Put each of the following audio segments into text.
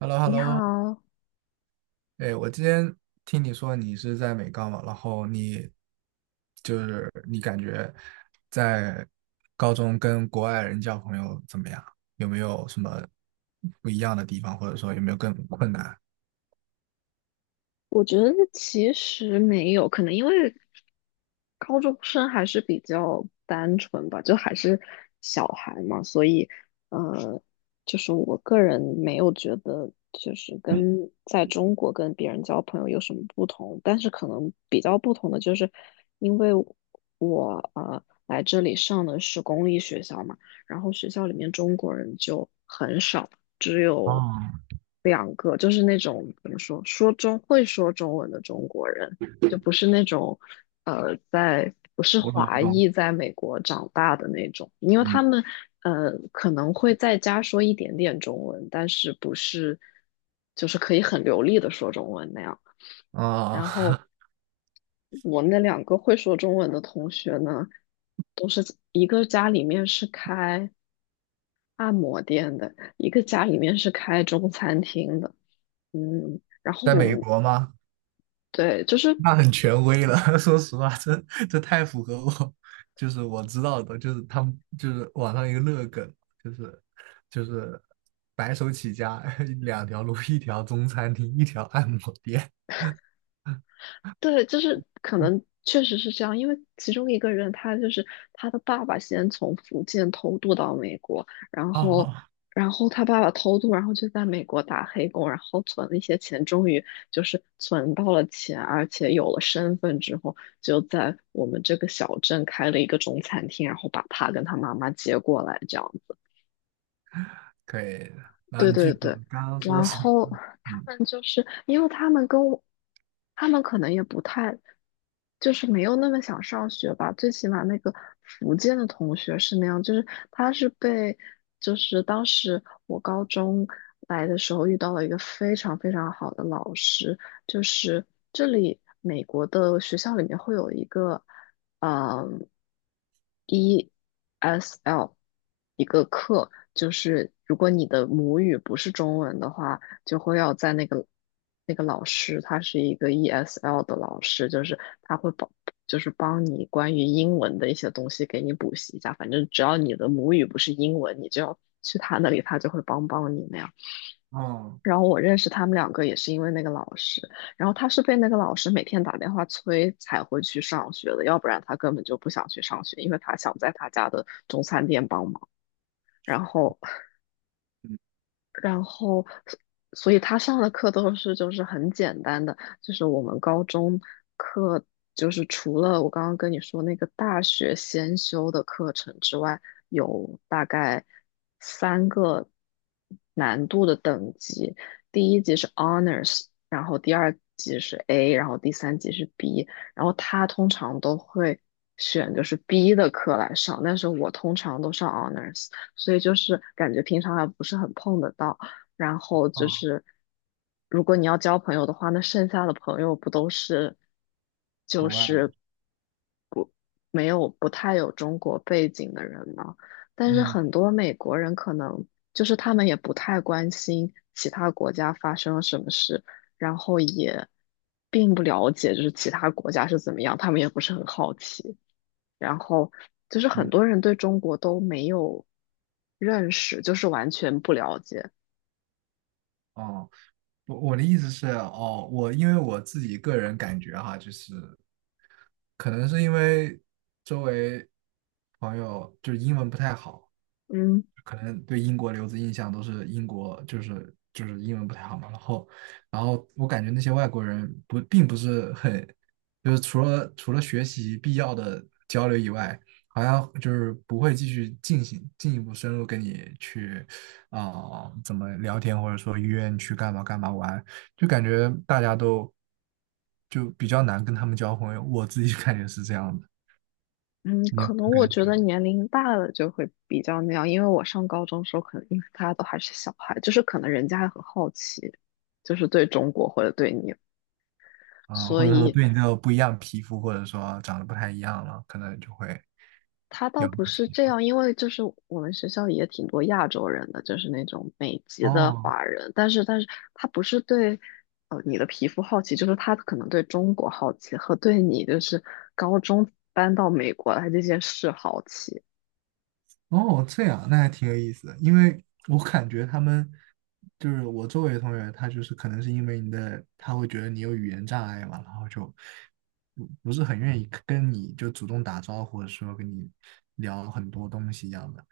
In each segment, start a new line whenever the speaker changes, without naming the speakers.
h e l l o h e l l
你
o
好，
哎，我今天听你说你是在美高嘛，然后就是你感觉在高中跟国外人交朋友怎么样？有没有什么不一样的地方，或者说有没有更困难？
我觉得其实没有，可能因为高中生还是比较单纯吧，就还是小孩嘛，所以呃，就是我个人没有觉得就是跟在中国跟别人交朋友有什么不同，但是可能比较不同的就是因为我来这里上的是公立学校嘛，然后学校里面中国人就很少。只有
啊，
两个，就是那种怎么说，说中会说中文的中国人，就不是那种在不是
我懂，我
华
懂。
裔在美国长大的那种，因为他
嗯，
们可能会在家说一点点中文，但是不是就是可以很流利的说中文那样。
啊、
然后我那两个会说中文的同学呢，都是一个家里面是开按摩店的，一个家里面是开中餐厅的。嗯，然 后
在
我
美
们
国吗？
对，就是
那很权威了，说实话，这太符合我，就是我知道的，就是他们就是网上一个热梗，就是就是白手起家 两条路，一条中餐厅，一条按摩店。
对，就是可能确实是这样，因为其中一个人他就是他的爸爸先从福建偷渡到美国，然后
哦
然后他爸爸偷渡，然后就在美国打黑工，然后存了一些钱，终于就是存到了钱，而且有了身份之后，就在我们这个小镇开了一个中餐厅，然后把他跟他妈妈接过来，这样子。
可以的，然后
对
你继
对
续说，
对，
刚刚说
然
什么？
后他
嗯，
们就是因为他们跟我，他们可能也不太，就是没有那么想上学吧。最起码那个福建的同学是那样，就是他是被，就是当时我高中来的时候遇到了一个非常非常好的老师，就是这里美国的学校里面会有一个。嗯，ESL 一个课，就是如果你的母语不是中文的话，就会要在那个老师，他是一个 ESL 的老师，就是他会帮，就是帮你关于英文的一些东西给你补习一下。反正只要你的母语不是英文，你就要去他那里，他就会帮帮你那样。
哦
然后我认识他们两个也是因为那个老师，然后他是被那个老师每天打电话催才会去上学的，要不然他根本就不想去上学，因为他想在他家的中餐店帮忙。然后然后，所以他上的课都是就是很简单的，就是我们高中课，就是除了我刚刚跟你说那个大学先修的课程之外，有大概三个难度的等级，第一级是 Honors,然后第二级是 A,然后第三级是 B,然后他通常都会选就是 B 的课来上，但是我通常都上 Honors。所以就是感觉平常还不是很碰得到。然后就
哦，
是，如果你要交朋友的话，那剩下的朋友不都是就
国外，
是不没有不太有中国背景的人吗？但是
嗯
很多美国人可能就是他们也不太关心其他国家发生了什么事，然后也并不了解就是其他国家是怎么样，他们也不是很好奇。然后就是很
嗯
多人对中国都没有认识，就是完全不了解。
哦。我的意思是，哦，我因为我自己个人感觉哈，就是可能是因为周围朋友就是英文不太好，
嗯
可能对英国留子印象都是英国就是英文不太好嘛，然后我感觉那些外国人不并不是很，就是除了学习必要的交流以外，好像就是不会继续进行进一步深入跟你去啊、怎么聊天，或者说约你去干嘛干嘛玩，就感觉大家都就比较难跟他们交朋友，我自己 感觉是这样的，
嗯，
你有
可能
感
我觉
觉
得
吗？
年龄大了就会比较那样，因为我上高中的时候，可能因为大家都还是小孩，就是可能人家还很好奇，就是对中国或者对你，
啊，
所
或者说
以
对你这个不一样的皮肤，或者说长得不太一样了，可能就会
他倒
有不
不是这
吧。
样，因为就是我们学校也挺多亚洲人的，就是那种美籍的
哦
华人，但是他不是对你的皮肤好奇，就是他可能对中国好奇和对你就是高中搬到美国来这件事好奇。
哦，这样那还挺有意思的，因为我感觉他们就是我周围的同学，他就是可能是因为你的，他会觉得你有语言障碍嘛，然后就不是很愿意跟你就主动打招呼，或者说跟你聊很多东西一样的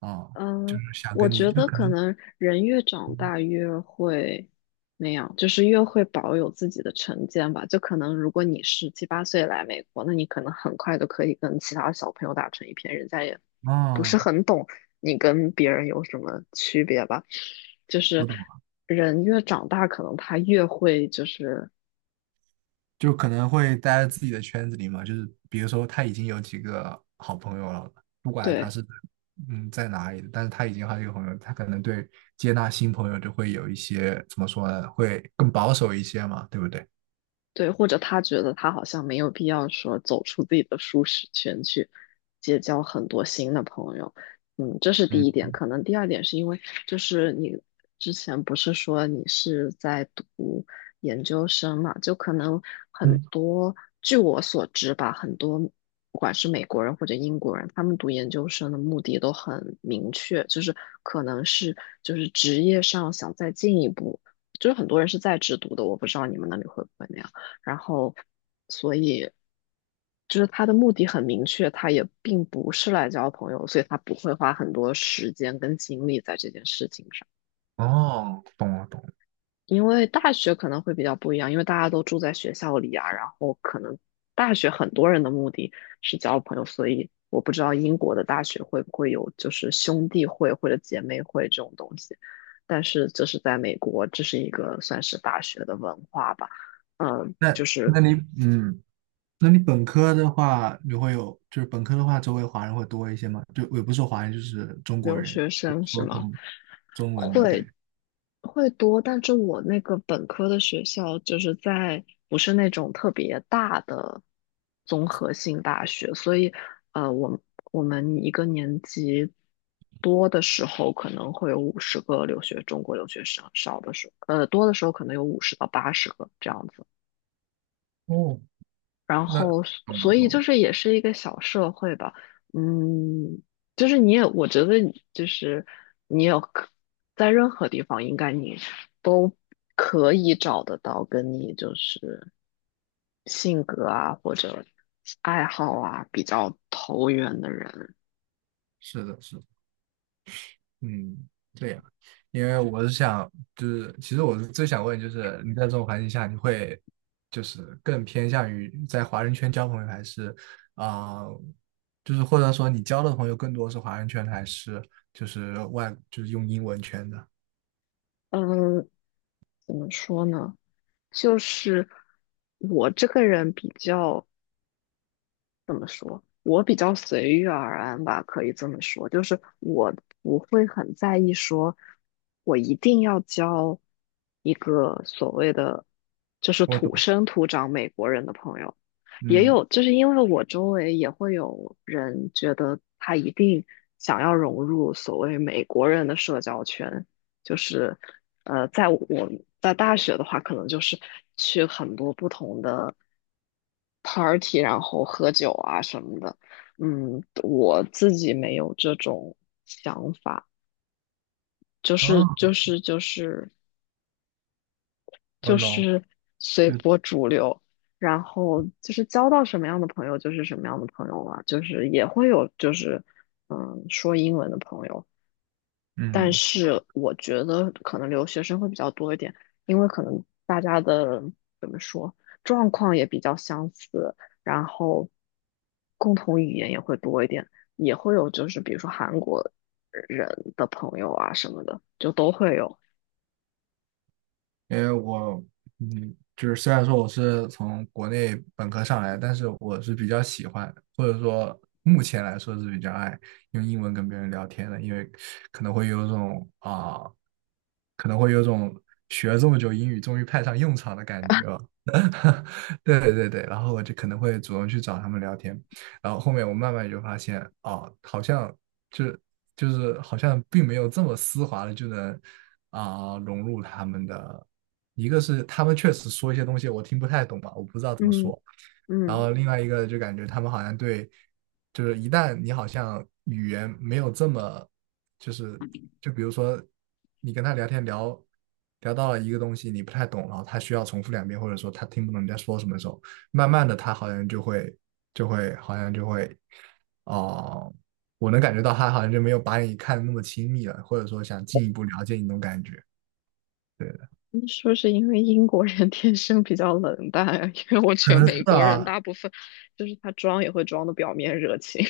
啊，就
嗯，
是想
我
跟你
觉
就
得
可
可
能
能人越长大越会那样，就是越会保有自己的成见吧。就可能如果你十七八岁来美国，那你可能很快就可以跟其他小朋友打成一片，人家也不是
啊，
很懂你跟别人有什么区别吧。就是
我懂。
人越长大，可能他越会就是。
就可能会待在自己的圈子里嘛，就是比如说他已经有几个好朋友了，不管他
对。
是在哪里的，但是他已经有好几个朋友，他可能对接纳新朋友就会有一些怎么说呢，会更保守一些嘛，对不对？
对，或者他觉得他好像没有必要说走出自己的舒适圈去结交很多新的朋友，嗯，这是第
嗯
一点。可能第二点是因为，就是你之前不是说你是在读研究生嘛，就可能很
嗯，
多，据我所知吧，很多不管是美国人或者英国人，他们读研究生的目的都很明确，就是可能是就是职业上想再进一步，就是很多人是在职读的，我不知道你们那里会不会那样。然后所以就是他的目的很明确，他也并不是来交朋友，所以他不会花很多时间跟精力在这件事情上。
哦，懂了懂了。
因为大学可能会比较不一样，因为大家都住在学校里啊，然后可能大学很多人的目的是交朋友，所以我不知道英国的大学会不会有就是兄弟会或者姐妹会这种东西，但是这是在美国，这是一个算是大学的文化吧。嗯，
那
就是
那你嗯，那你本科的话，你会有就是本科的话，周围华人会多一些吗？就也不是说华人，就是中国
留
人，
学
就
生是
说
吗？
中文的，对。
会会多，但是我那个本科的学校就是在不是那种特别大的综合性大学，所以呃，我们我们一个年级多的时候可能会有50个中国留学生，少的时候多的时候可能有50到80个这样子。
哦，
然
那
后所
懂了
所以
懂了，
就是也是一个小社会吧，嗯，就是你也我觉得就是你有可在任何地方应该你可以找得到跟你就是性格啊或者爱好啊比较投缘的人，
是的是的。嗯，对呀，因为我是想，就是其实我是最想问，就是你在这种环境下，你会就是更偏向于在华人圈交朋友，还是啊、就是或者说你交的朋友更多是华人圈的，还是就是用英文圈的？
嗯，怎么说呢？就是我这个人比较。怎么说？我比较随遇而安吧，可以这么说。就是我不会很在意说，我一定要交一个所谓的就是
我
土
懂，
生土长美国人的朋友。也
嗯，
有，就是因为我周围也会有人觉得他一定想要融入所谓美国人的社交圈，就是在我在大学的话，可能就是去很多不同的 party,然后喝酒啊什么的。嗯，我自己没有这种想法，就是
啊，
就是就是
我
就
懂，
是随
就
波逐流，然后就是交到什么样的朋友就是什么样的朋友了，就是也会有就是说英文的朋友。但
嗯。
是我觉得可能留学生会比较多一点，因为可能大家的怎么说状况也比较相似，然后共同语言也会多一点，也会有就是比如说韩国人的朋友啊什么的，就都会有。
因为我，嗯，就是虽然说我是从国内本科上来，但是我是比较喜欢，或者说目前来说是比较爱用英文跟别人聊天的，因为可能会有种啊、可能会有种学了这么久英语终于派上用场的感觉了。对对对，然后我就可能会主动去找他们聊天，然后后面我慢慢就发现，哦，好像就就是好像并没有这么丝滑的就能融入他们的，一个是他们确实说一些东西我听不太懂吧，我不知道怎么
嗯
说，然
嗯，
后另外一个就感觉他们好像对，就是一旦你好像语言没有这么，就是就比如说你跟他聊天聊到了一个东西你不太懂，然后他需要重复两遍，或者说他听不懂你在说什么的时候，慢慢的他好像就会哦、呃我能感觉到他好像就没有把你看的那么亲密了，或者说想进一步了解你那种感觉。对的，
你是不是因为英国人 天生比较冷淡啊？因为我
可
觉得
能是
美国人
啊，
大部分就是他装也会装的表面热情。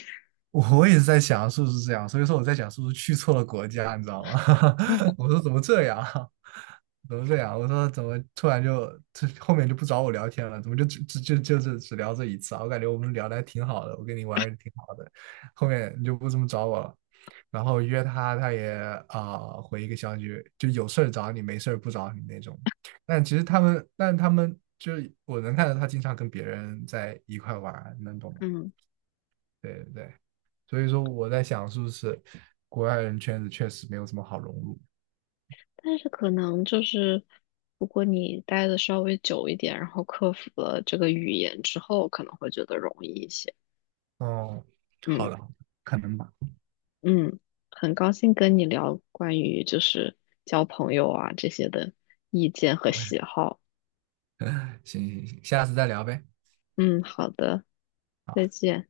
我也是在想是不是这样，所以说我在想是不是去错了国家，你知道吗？我 说怎么这样，怎么这样？我说怎么突然就这后面就不找我聊天了，怎么就只只就就是只聊这一次啊？我感觉我们聊的还挺好的，我跟你玩的挺好的，后面你就不怎么找我了。然后约他，他也回一个消息，就有事儿找你，没事儿不找你那种。但其实他们，但他们就是我能看到他经常跟别人在一块玩儿，能懂吗？
嗯。
对对对。所以说我在想，是不是国外人圈子确实没有什么好融入？
但是可能就是，如果你待的稍微久一点，然后克服了这个语言之后，可能会觉得容易一些。
哦，好
嗯
的，好的可能吧。
嗯，很高兴跟你聊关于就是交朋友啊这些的意见和
OK，
喜好。
行行行，下次再聊呗。
嗯，好的，再
好。
见。